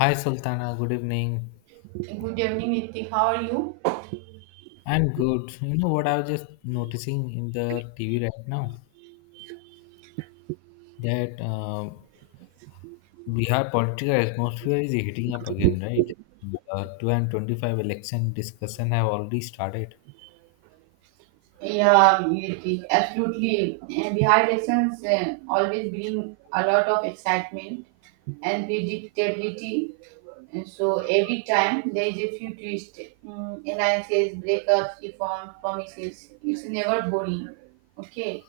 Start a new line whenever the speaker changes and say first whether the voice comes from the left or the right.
left: Hi Sultana, good evening.
right: Good evening, Ritik. How are you?
left: I'm good. You know what I was just noticing in the TV right now that Bihar political atmosphere is heating up again, right? The 2025 election discussion have already started.
right: Yeah, Ritik, absolutely. Bihar elections always bring a lot of excitement and predictability. And so every time there is a few twists, alliances, breakups, reforms, promises. It's never boring. Okay.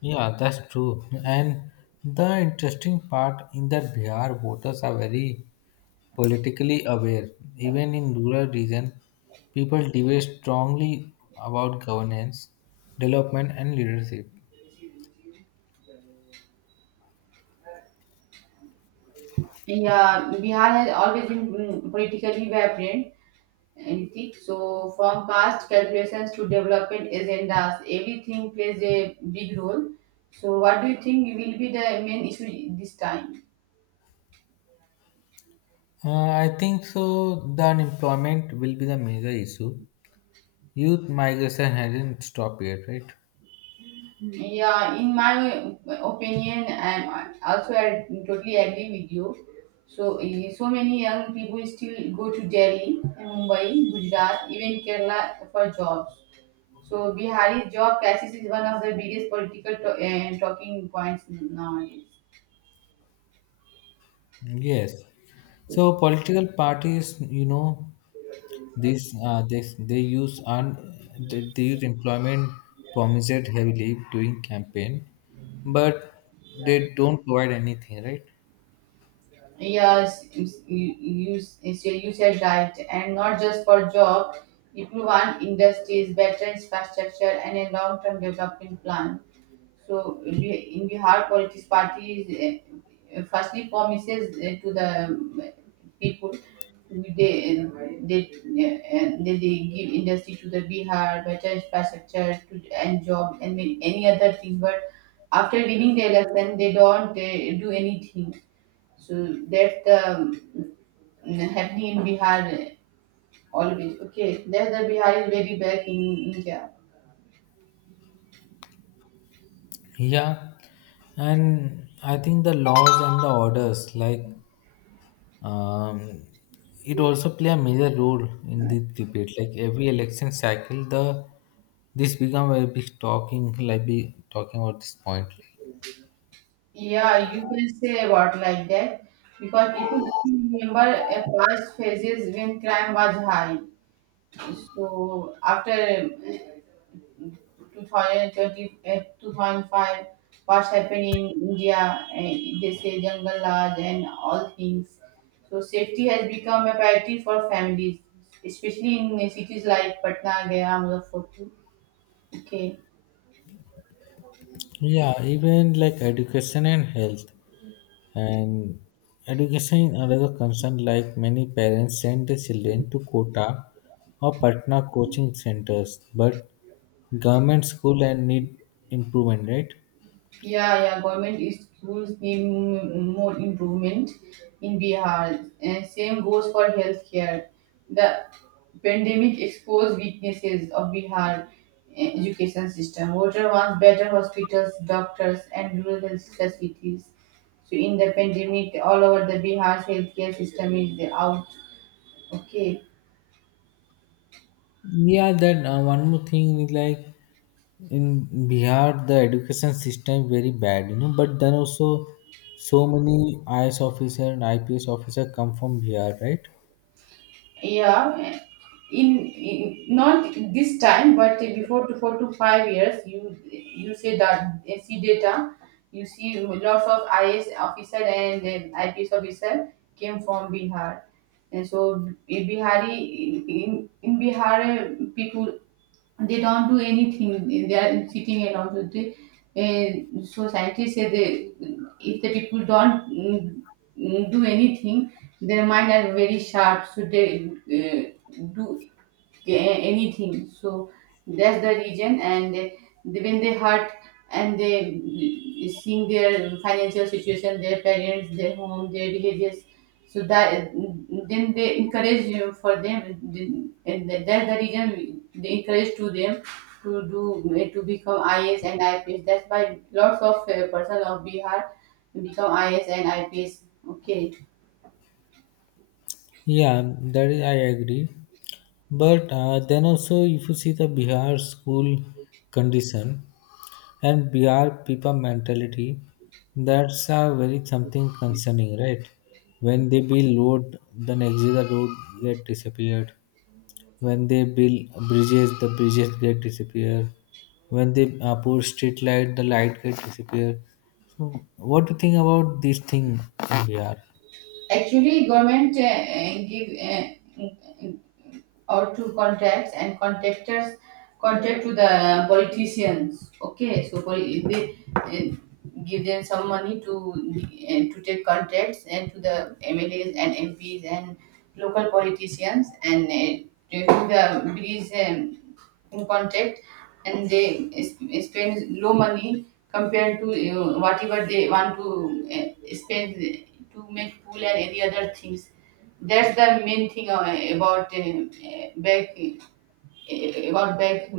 left: Yeah, that's true. And the interesting part in that Bihar voters are very politically aware. Even in rural region, people debate strongly about governance, development, and leadership.
right: Yeah, Bihar has always been politically vibrant. Anything. So, from past calculations to development agendas, everything plays a big role. So, what do you think will be the main issue this time?
left: I think so. The unemployment will be the major issue. Youth migration hasn't stopped yet, right?
right: Yeah, in my opinion, and also I totally agree with you. So, so many young people still go to Delhi, Mumbai, Gujarat, even Kerala for jobs. So, Bihari's job crisis is one of the biggest political talking points nowadays.
left: Yes. So political parties, you know, this they use employment promised heavily during campaign, but they don't provide anything, right?
right: Yes, you use is your usage right, and not just for job. If will want industries, better infrastructure, and a long-term development plan, so in in Bihar, politics parties firstly promises to the people, they they uh, they give industry to the Bihar, better infrastructure to, and job and many, any other things. But after winning the election, they don't do anything. So that the happening in Bihar always. Okay, that the Bihar is very back in India.
left: Yeah, and I think the laws and the orders like Um, it also play a major role in the debate. Like every election cycle, the this become a big talking, like be talking about this point.
right: Yeah, you can say about like that, because people still remember a past phases when crime was high. So after 2030, 2005, what's happening in India, they say jungle laws and all things. So safety has become a priority for families, especially in cities like Patna, Gaya, Muzaffarpur. Okay.
left: Yeah, even like education and health, and education is another concern. Like many parents send their children to Kota or Patna coaching centers, but government school and need improvement, right?
right: Yeah, yeah, government is schools need more improvement in Bihar. And same goes for healthcare. The pandemic exposed weaknesses of Bihar education system. Voter wants better hospitals, doctors, and rural health facilities. So in the pandemic, all over the Bihar's healthcare system is out. Okay.
left: Yeah, that one more thing is like in Bihar, the education system very bad, you know. But then also, so many IAS officer and IPS officer come from Bihar, right?
right: Yeah, in not this time, but before to 4 to 5 years, you say that you see data, you see lots of IS officer and then IPS officer came from Bihar. And so Bihari, in Bihar, people, they don't do anything, they are sitting alone, so they, so scientists say, they, if the people don't do anything, their mind are very sharp, so they do, yeah, anything. So that's the reason, and they, when they hurt and they seeing their financial situation, their parents, their home, their villages, so that then they encourage you for them, and that's the reason they encourage to them, to do, to become IS and IPS. That's why lots of person of Bihar become IS and IPS. Okay.
left: Yeah, that is I agree. But then also, if you see the Bihar school condition and Bihar people mentality, that's very something concerning, right? When they build road, then exit the road get disappeared. When they build bridges, the bridges get disappear. When they put street light, the light get disappear. So, what do you think about this thing in VR?
right: Actually, government give or to contacts and contactors contact to the politicians. Okay, so they give them some money to take contacts and to the MLAs and MPs and local politicians, and to the bridge. In contact, and they spend low money compared to whatever they want to spend to make pool and any other things. That's the main thing about back, about back,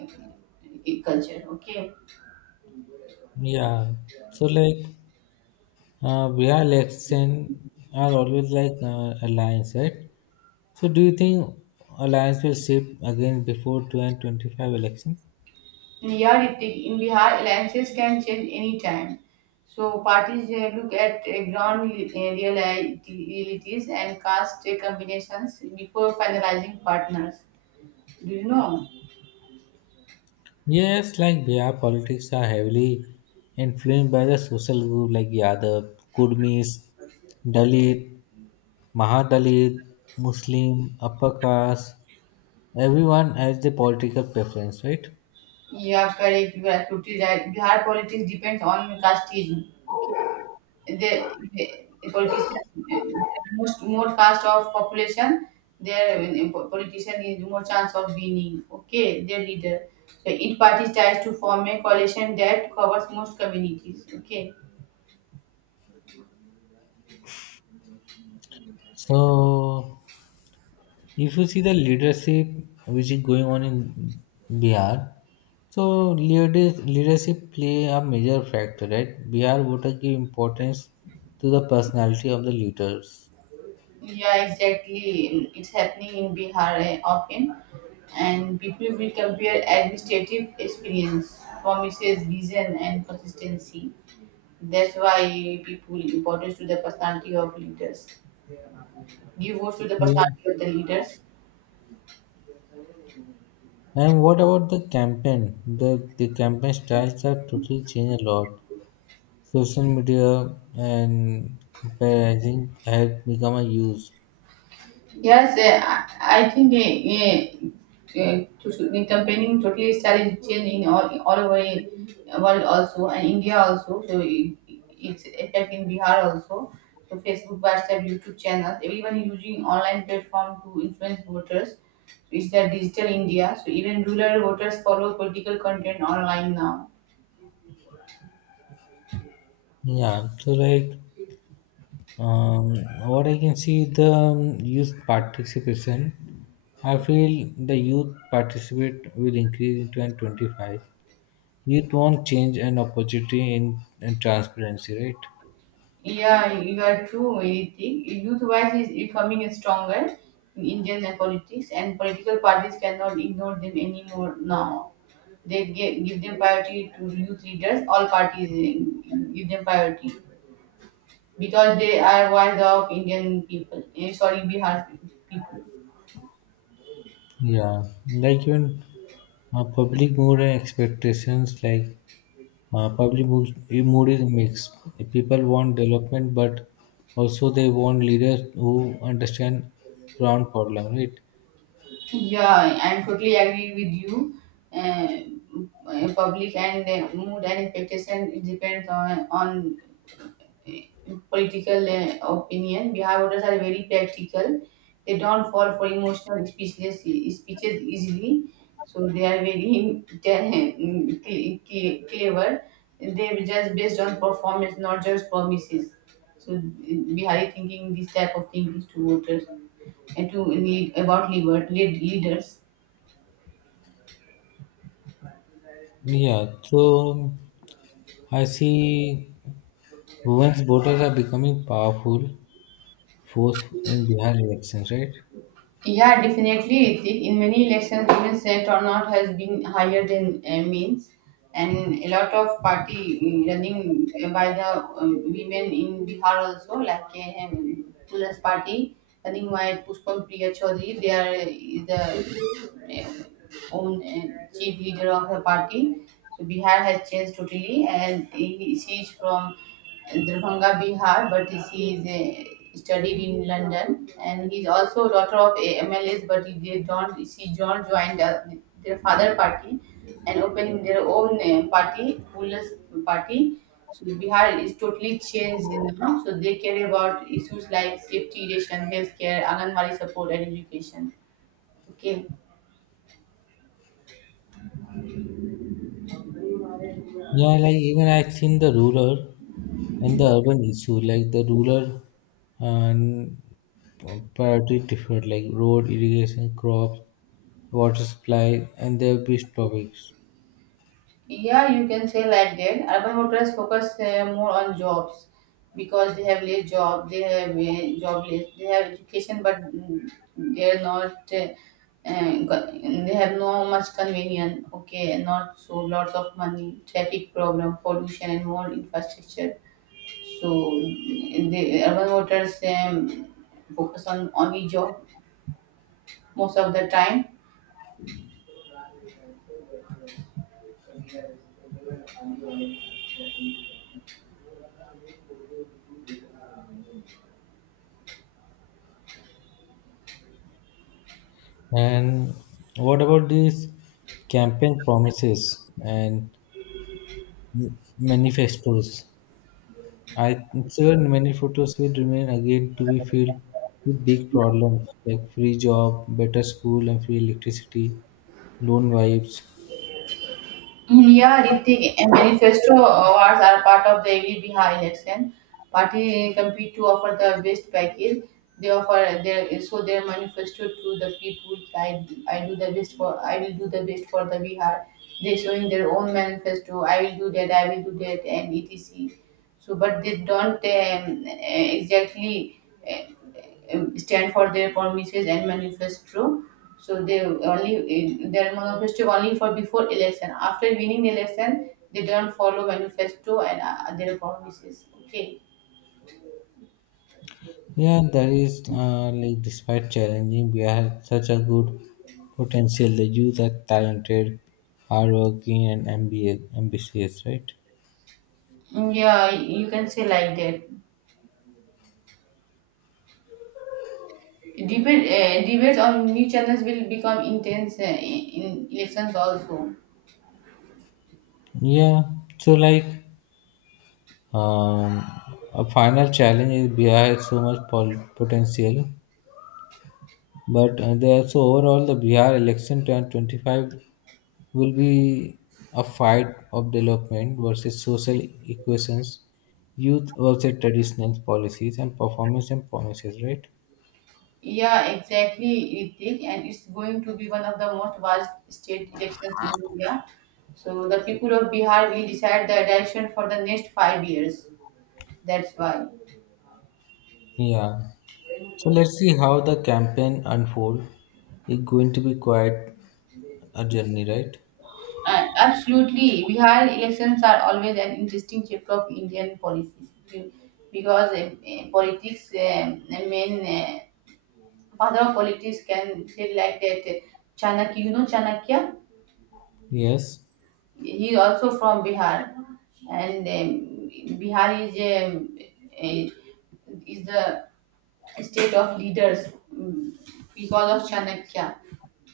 right: culture. Okay.
left: Yeah. So like VR election are always like alliance, right? So do you think alliance will shift again before 2025 election?
right: Yeah, Yardik, in Bihar, alliances can change any time. So parties look at ground realities and caste combinations before finalizing partners. Do you know?
left: Yes, like B R politics are heavily influenced by the social group like Yadav, Kurmis, Dalit, Mahadalit, Muslim, upper caste, everyone has the political preference, right?
right: Yeah, correct. You are totally right. Bihar politics depends on casteism. Okay, the politician, most more caste of population, their politician is more chance of winning. Okay, their leader. So each party tries to form a coalition that covers most communities. Okay,
left: So if you see the leadership which is going on in Bihar, so leaders, leadership play a major factor, right? Bihar voters give importance to the personality of the leaders.
right: yeah, exactly. It's happening in Bihar often, and people will compare administrative experience, promises, vision, and consistency. That's why people importance to the personality of leaders. Give votes to the
left: Yeah.
right: personality of the leaders.
left: And what about the campaign? The campaign styles are totally changed a lot. Social media and comparison had become a use.
right: Yes, I think to, in comparing totally style change in all over the world also and India also. So it's effect in Bihar also. So Facebook, WhatsApp, YouTube channels. Everyone is using online platform to influence voters. So it's the digital India. So even rural voters follow political content online now.
left: Yeah, so like um, what I can see the youth participation. I feel the youth participate will increase in 2025. Youth want change and opportunity in and transparency, right?
right: Yeah, you are true. I think youth voice is becoming stronger in Indian politics, and political parties cannot ignore them anymore now. They give them priority to youth leaders. All parties give them priority because they are voice of Indian people. Sorry, Bihar people.
left: Yeah, like even public mood and expectations, like public books, mood is mixed. People want development, but also they want leaders who understand ground problem, right?
right: Yeah, I'm totally agree with you. Uh, public and mood and expectation it depends on political opinion. Bihar voters are very practical. They don't fall for emotional speeches easily. So they are very clever. They are just based on performance, not just promises. So Bihari thinking this type of thing is to voters and to lead about leader, lead leaders.
left: Yeah. So I see women's voters are becoming powerful force in Bihar elections, right?
right: Yeah, definitely, Ritik. In many elections, even set or not has been higher than means, and a lot of party running by the women in Bihar also, like Tulasi Party running by Pushpam Priya Chaudhary. They are uh, the own chief leader of the party. So Bihar has changed totally, and he, she is from Darbhanga, Bihar, but this, he is studied in London, and he's also daughter of a MLS, but he, they don't. She don't join the, their father party, and opening their own party, Pulas party. So Bihar is totally changed now. So they care about issues like safety, ration, healthcare, Anganwadi support, and education. Okay.
left: Yeah, like even I've seen the rural and the urban issue, like the rural and priority different, like road, irrigation, crops, water supply, and their big topics.
right: Yeah, you can say like that. Urban hotels focus more on jobs because they have less job, they have job less, they have education, but they are not. They have no much convenience. Okay, not so lots of money, traffic problem, pollution, and more infrastructure. So the urban hotels focus on only job most of the time.
left: And what about these campaign promises and manifestos? I sure many photos will remain again to be filled with big problems like free job, better school, and free electricity, loan vibes.
right: Yeah, Ritik, and manifesto awards are part of the every Bihar election. Party compete to offer the best package. They offer their so their manifesto to the people. I do the best for, I will do the best for the Bihar. They showing their own manifesto. I will do that. I will do that, and etc. So but they don't exactly uh, stand for their promises and manifesto, so they only their manifesto only for before election. After winning the election, they don't follow manifesto and their promises. Okay.
left: Yeah, that is like despite challenging, we have such a good potential. The youth are talented, hardworking, and ambitious, right?
right: Yeah, you can say like that. Debates on new channels will become intense in elections also.
left: Yeah, so like Um, a final challenge is Bihar has so much potential, but there so overall the Bihar election 2025 will be a fight of development versus social equations, youth versus traditional policies and performance and promises, right?
right: Yeah, exactly, Ritik, and it's going to be one of the most vast state elections in India. So the people of Bihar will decide the direction for the next 5 years. That's why.
left: Yeah. So let's see how the campaign unfold. It's going to be quite a journey, right?
right: Absolutely, Bihar elections are always an interesting chapter of Indian politics because politics, I mean, father of politics can say like that. Chanakya, you know Chanakya?
left: Yes.
right: He also from Bihar, and Bihar is a- is the state of leaders because of Chanakya.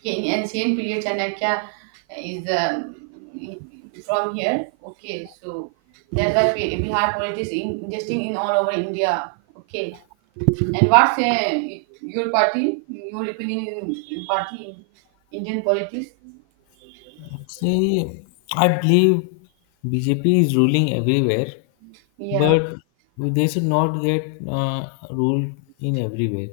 right: In ancient period, Chanakya is from here. Okay, so that's why Bihar politics in, interesting in all over India. Okay, and what's your party? Your opinion in party in Indian politics?
left: See, I believe BJP is ruling everywhere,
right: Yeah.
left: but they should not get ruled in everywhere.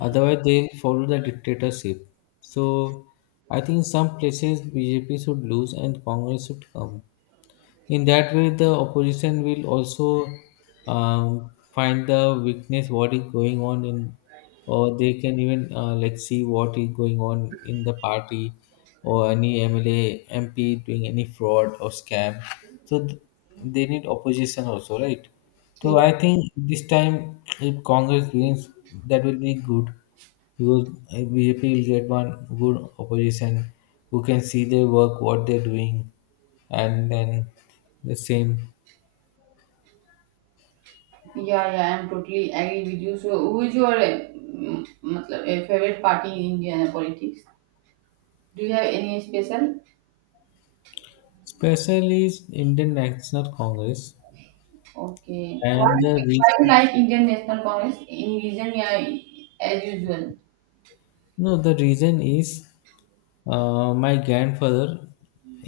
left: Otherwise, they follow the dictatorship. So, I think some places BJP should lose and Congress should come. In that way, the opposition will also find the weakness what is going on in, or they can even like see what is going on in the party or any MLA, MP doing any fraud or scam. So they need opposition also, right? So I think this time if Congress wins, that will be good because BJP will get one good opposition who can see their work, what they're doing, and then the same.
right: Yeah, yeah, I'm totally agree with you. So, who is your matlab, favorite party in Indian politics? Do you have any special?
left: Especially is Indian National Congress,
right: Okay. Why,
left: and the
right: why you
left: reason
right: like Indian National Congress? Any reason? Yeah, as usual.
left: no, the reason is my grandfather,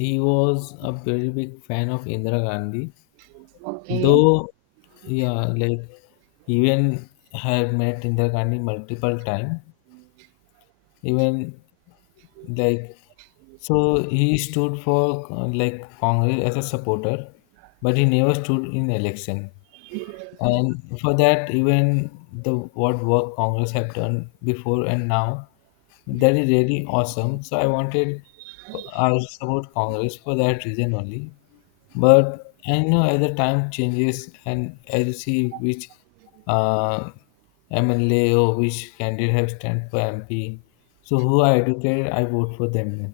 left: he was a very big fan of Indira Gandhi.
right: Okay.
left: Though, yeah, like even had met Indira Gandhi multiple times. Even like so, he stood for like Congress as a supporter, but he never stood in election. And for that, even the what work Congress have done before and now, that is really awesome. So I support Congress for that reason only. But I know as the time changes and as you see which uh, MLA or which candidate have stand for MP, so who are educated, I vote for them. Then.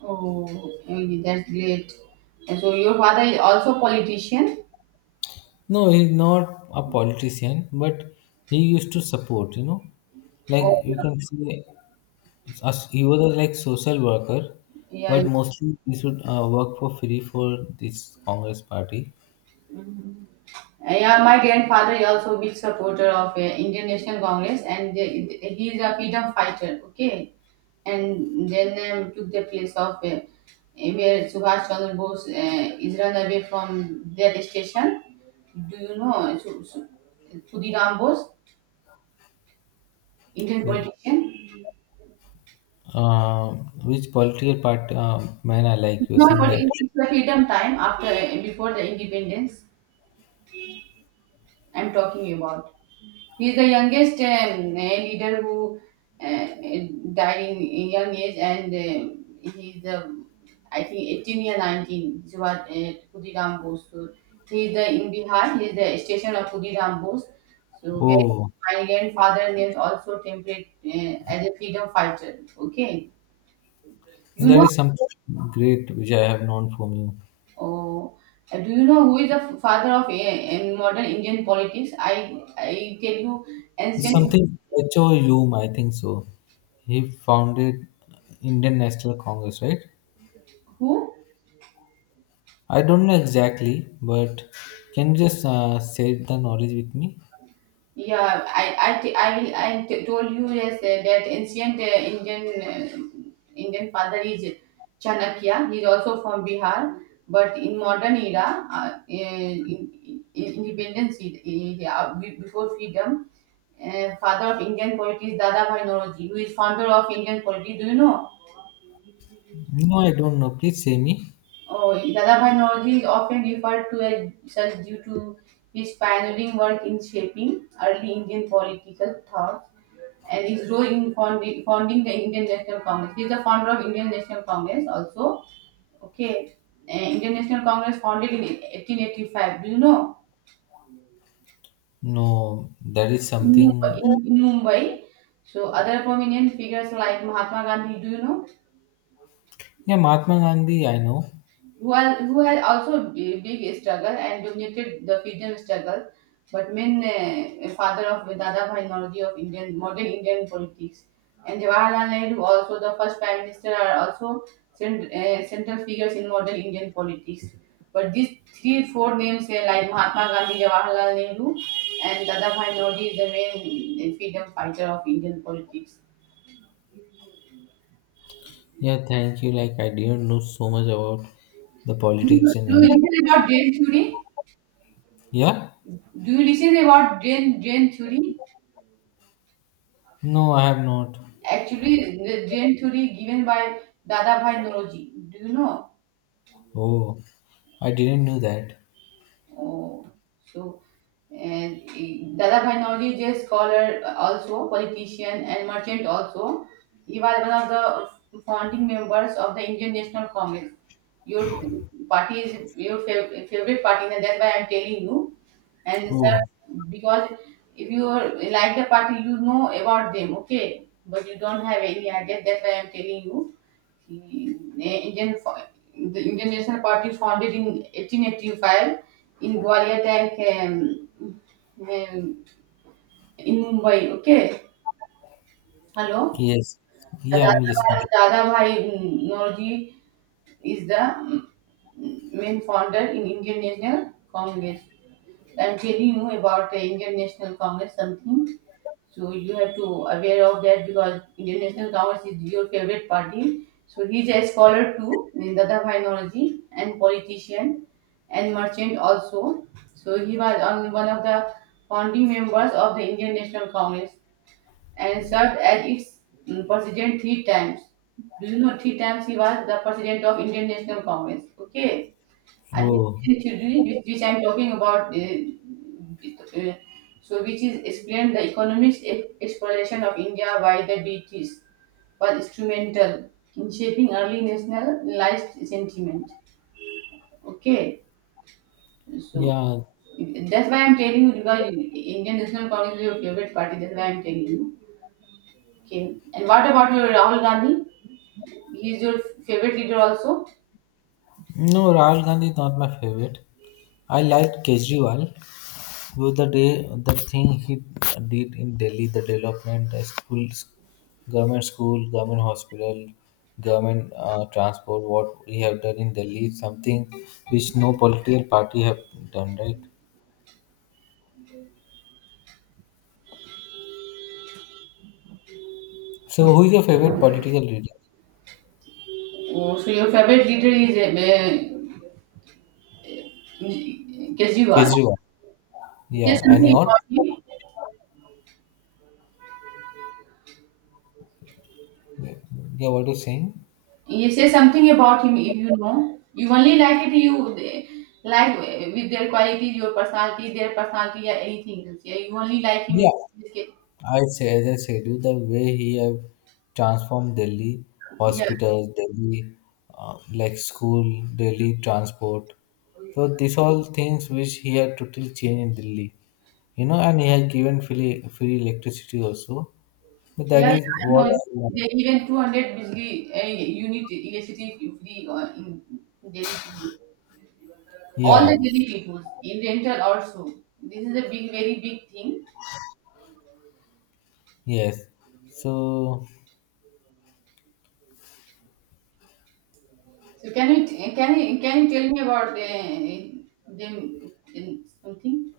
right: Oh, okay, that's great. And so your father is also politician?
left: No, he's not a politician, but he used to support. You know, like
right: Oh,
left: you can see. As- He was a, like social worker,
right: yeah, yeah.
left: but
right: Yeah.
left: mostly he should work for free for this Congress party.
right: Yeah, my grandfather is also a big supporter of Indian National Congress, and they, he is a freedom fighter. Okay, and then took the place of where Subhash Chandra Bose is run away from their station. Do you know Sudhiram Bose, Indian
left: That,
right: politician?
left: Uh, which political part man I like?
right: It's
left: You're
right: not,
left: saying
right: but
left: that.
right: it's the freedom time after, before the independence. I'm talking about. He's the youngest leader who uh, eh, died in a young age, and he's the, I think, 18 or 19. He was Khudiram Bose. So he is the in Bihar. He is the station of Khudiram Bose. So where
left: Oh,
right: my grandfather names also template as a freedom fighter. Okay, you
left: there
right: know.
left: is something great which I have known from you.
right: Oh, do you know who is the father of a modern Indian politics? I tell you,
left: It's
right: ancient
left: something H O Hume, I think so. He founded Indian National Congress, right?
right: who?
left: I don't know exactly, but can you just share the knowledge with me?
right: Yeah, told you yes, that ancient Indian father is Chanakya. He is also from Bihar, but in modern era, in independence before freedom, father of Indian poetry is Dadabhai Nauroji, who is founder of Indian poetry. Do you know?
left: No, I don't know. Please say me.
right: Oh, Dadabhai Nauroji is often referred to as such due to his pioneering work in shaping early Indian political thought and his role in founding the Indian National Congress. He is the founder of Indian National Congress also. Okay. Indian National Congress founded in 1885. Do you know?
left: No, that is
right: In, Mumbai-
left: something.
right: in, in Mumbai. So other prominent figures like Mahatma Gandhi, do you know?
left: Yeah, Mahatma Gandhi, I know.
right: One who had also big struggle and dominated the freedom struggle, but main father of Dadabhai Nauroji of Indian modern Indian politics, and Jawaharlal Nehru also the first prime minister are also central figures in modern Indian politics. But these 3 4 names like Mahatma Gandhi, Jawaharlal Nehru, and Dadabhai Nauroji is the main freedom fighter of Indian politics.
left: Yeah, thank you. Like, I didn't know so much about the
right: Do you,
left: politics
right: do
left: in
right: you
left: India.
right: listen about drain theory?
left: Yeah?
right: Do you listen about drain theory?
left: No, I have not.
right: Actually, the drain theory given by Dadabhai Nauroji. Do you know?
left: Oh, I didn't know that.
right: Oh, so, Dadabhai Nauroji is a scholar, also politician and merchant. Also, he was one of the founding members of the Indian National Congress. Your party is your favorite party, and that's why I'm telling you. And sir,
left: Oh,
right: because if you are like the party, you know about them, okay? But you don't have any idea. That's why I'm telling you. He, The Indian, fo- The Indian National Party founded in 1885 in Gwalior Tank um, in Mumbai. Okay, hello.
left: yes. Yeah, I'm listening.
right: Dadabhai Nauji is the main founder in Indian National Congress. I'm telling you about the Indian National Congress something. So you have to aware of that because Indian National Congress is your favorite party. So he's a scholar too in Dadaphainology and politician and merchant also. So he was on one of the founding members of the Indian National Congress and served as its president three times. Do you know three times he was the president of Indian National Congress? Okay. And
left: Oh,
right: his which I'm talking about, it, so which is explained the economics exploration of India by the British was instrumental in shaping early nationalized sentiment. Okay, so
left: yeah.
right: that's why I'm telling you because Indian National Congress is your favorite party. That's why I'm telling you. Okay, and what about your Rahul Gandhi? He's your favorite leader also.
left: No, Rahul Gandhi is not my favorite. I liked Kejriwal. So the day, the thing he did in Delhi, the development, schools, government school, government hospital, government transport, what we have done in Delhi is something which no political party have done, right? So who is your favorite political leader?
right: Oh, so your favorite leader is uh, Kejriwal.
left: Kejriwal.
right: Say
left: Yeah, and
right: something
left: your?
right: about him.
left: Yeah, what are you saying?
right: You say something about him if you know. You only like it. You eh, like eh, with their qualities, your personality, their personality, yeah, anything else. Yeah, you only like him in
left: Yeah,
right: this case.
left: I say, as I said, you, the way he have transformed Delhi
right: Yeah,
left: hospitals, Delhi like school, Delhi transport. So these all things which he had totally changed in Delhi, you know, and he had given free electricity also. So that
right: yeah, yeah.
left: is
right: I
left: what.
right: know.
left: I love.
right: They even 200 degree unit electricity free in daily people, all
left: Yeah.
right: the daily people in rental also. This is a big, very big thing.
left: Yes. So,
right: So can you can you tell me about them in something,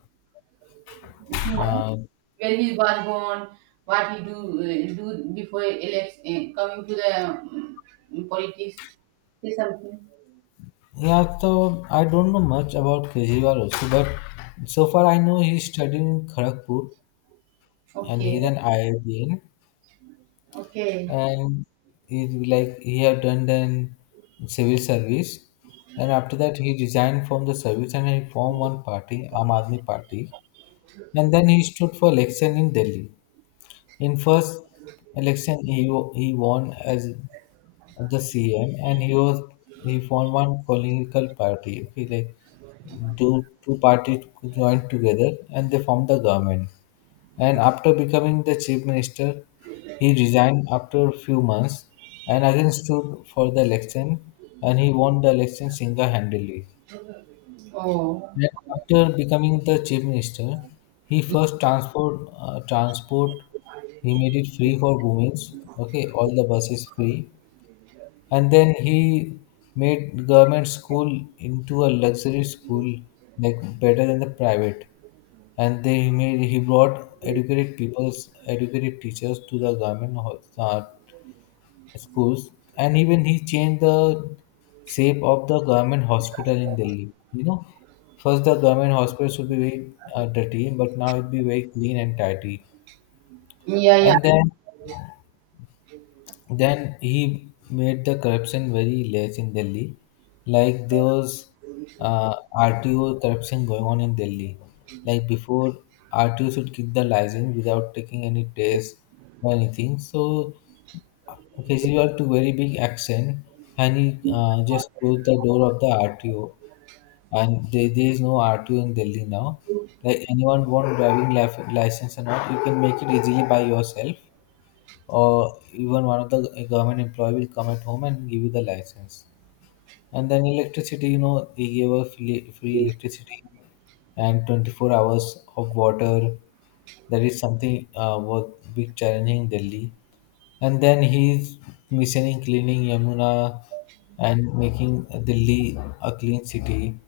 right: if you know
left: uh,
right: where he was born, what he do do before coming to the politics, say something.
left: yeah, so I don't know much about Kejriwal also, but so far I know he's studying in Kharagpur and
right: Okay,
left: he's an IITian.
right: okay.
left: And he like he had done then civil service and after that he resigned from the service and he formed one party Aam Aadmi Party and then he stood for election in Delhi. In first election he won as the CM and he formed one political party. Okay, like two parties joined together and they formed the government. And after becoming the chief minister, he resigned after a few months and again stood for the election and he won the election single-handedly.
right: Oh,
left: And after becoming the chief minister, he first transport he made it free for women. Okay, all the buses free, and then he made government school into a luxury school, like better than the private and they made he brought educated people's educated teachers to the government schools and even he changed the shape of the government hospital in Delhi, you know, first the government hospital should be very dirty but now it be very clean and tidy.
right: yeah, yeah.
left: And then. Then he made the corruption very less in Delhi. Like there was RTO corruption going on in Delhi. Like before, RTO should give the license without taking any test or anything. So Kejriwal took very big action and he just closed the door of the RTO. And there is no RTO in Delhi now. Like anyone want driving license or not, you can make it easily by yourself or even one of the government employee will come at home and give you the license. And then electricity, you know, they gave a free electricity and 24 hours of water. That is something was big challenging in Delhi. And then he's missioning, cleaning Yamuna and making Delhi a clean city.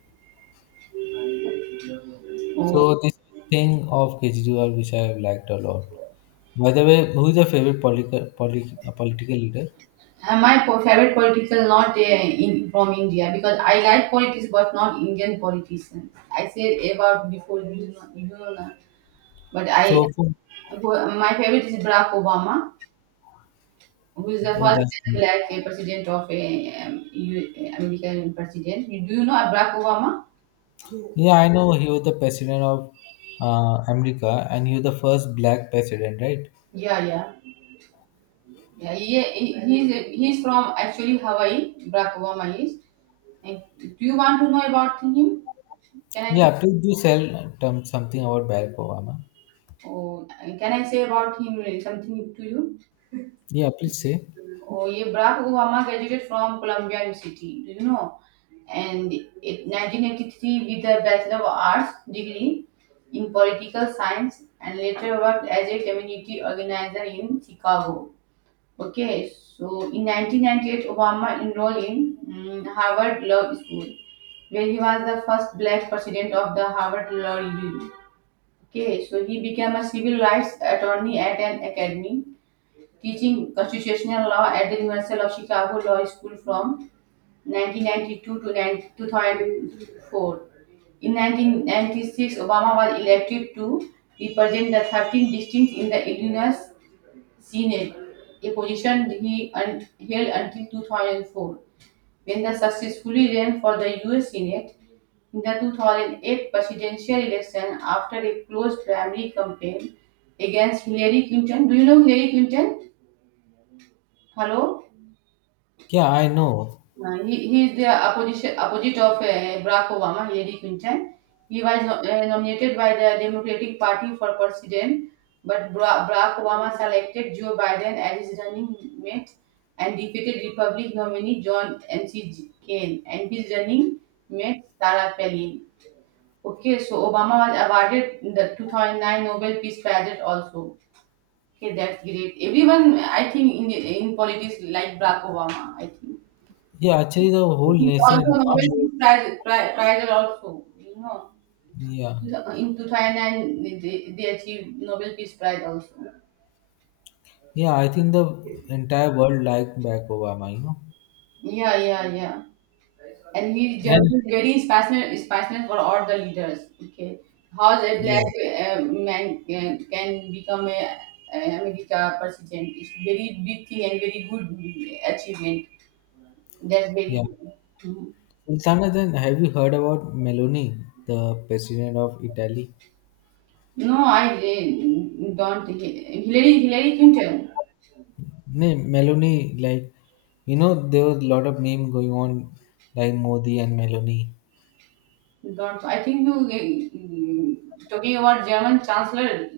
right: Oh.
left: So this thing of Kejriwal, which I have liked a lot. By the way, who is your favorite political leader?
right: And my favorite political not in from India because I like politics but not Indian politicians. I said about before, you know, but I,
left: So for.
right: my favorite is Barack Obama who is the
left: Oh,
right: first
left: that's
right: black eh, president of eh, U- eh, American president. You- Do you know Barack Obama?
left: yeah. I know he was the president of America, and he was the first black president, right?
right: Yeah, yeah, yeah. He's from actually Hawaii. Barack Obama is. And do you want to know about him? Can I?
left: Yeah, please do sell something about Barack Obama.
right: Oh, can I say about him like something to you?
left: Yeah, please say.
right: Oh, yeah, Barack Obama graduated from Columbia University, do you know? And in 1983 with a Bachelor of Arts degree in political science and later worked as a community organizer in Chicago. Okay, so in 1998, Obama enrolled in Harvard Law School, where he was the first black president of the Harvard Law Review. Okay, so he became a civil rights attorney at an academy teaching constitutional law at the University of Chicago Law School from 1992 to 19 2004. In 1996, Obama was elected to represent the 13th district in the Illinois Senate, a position he held until 2004, when he successfully ran for the U.S. Senate. In the 2008 presidential election, after a close primary campaign against Hillary Clinton, do you know Hillary Clinton? Hello?
left: Yeah, I know.
right: He is the opposition, opposite of Barack Obama, Hillary Clinton. He was nominated by the Democratic Party for president, but Barack Obama selected Joe Biden as his running mate and defeated Republican nominee John N C. Kaine and his running mate Sarah Palin. Okay, so Obama was awarded the 2009 Nobel Peace Prize also. Okay, that's great. Everyone, I think, in politics like Barack Obama, I think
left: Yeah, actually, the whole nation.
right: also
left: Not,
right: Nobel Peace Prize also, you know,
left: yeah,
right: in 2009 they achieved Nobel Peace Prize also.
left: yeah. I think the entire world liked Barack Obama. You know,
right: Yeah, yeah, yeah. And he
left: and
right: Germany is very is passionate for all the leaders. Okay, how a
left: yeah,
right: black man can become a America president is very big thing and very good achievement. That's very.
left: yeah. Sultana, then have you heard about Meloni, the president of Italy?
right: No, I don't. Hillary Hillary Clinton.
left: Name Melanie, like you know, there was a lot of meme going on, like Modi and Meloni.
right: Don't, so I think you talking about German Chancellor?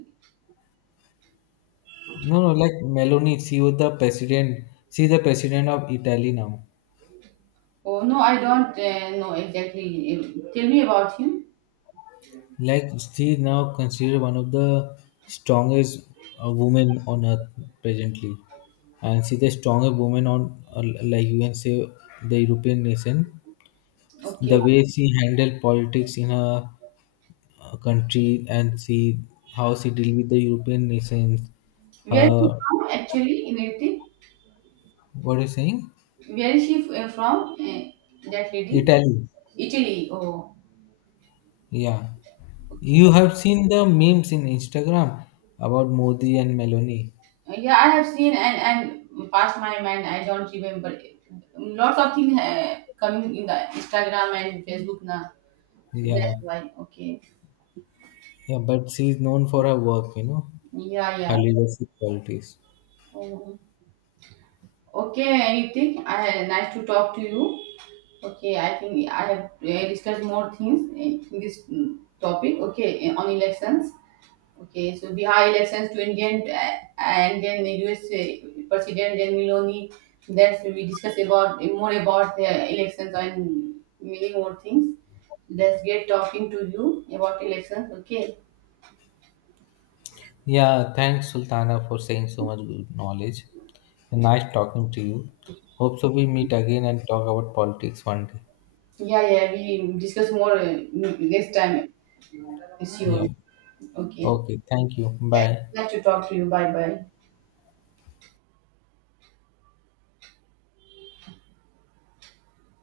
left: No, no, like Meloni, she was the president. She's the president of Italy now.
right: Oh no, I don't know exactly. Tell me about him.
left: Like she is now considered one of the strongest women on earth presently, and she's the strongest woman on, like you can say, the European nation.
right: Okay,
left: The way she handled politics in her country and see how she deal with the European nations
right: where is she
left: her.
right: from actually in Italy?
left: What are you saying?
right: Where is she from? That lady,
left: Italy.
right: Italy. Oh,
left: Yeah.
right: okay.
left: You have seen the memes in Instagram about Modi and Meloni.
right: Yeah, I have seen and past my mind. I don't remember. Lots of things coming in the Instagram and Facebook now. So
left: Yeah.
right: that's why. Okay.
left: Yeah, but she is known for her work, you know,
right: Yeah,
left: her
right: yeah.
left: leadership qualities.
right: Oh. Okay, anything. I nice to talk to you. Okay, I think I have discussed more things in this topic. Okay, on elections. Okay, so Bihar elections to Indian and then the US President and Miloni. That's we discuss about more about the elections and many more things. That's great talking to you about elections. Okay.
left: Yeah, thanks Sultana for saying so much good knowledge. And nice talking to you. Hope so we meet again and talk about politics one day.
right: Yeah, yeah. We discuss more next time. Sure.
left: Yeah.
right: Okay.
left: Okay, thank you. Bye.
right: Nice to talk to you. Bye, bye.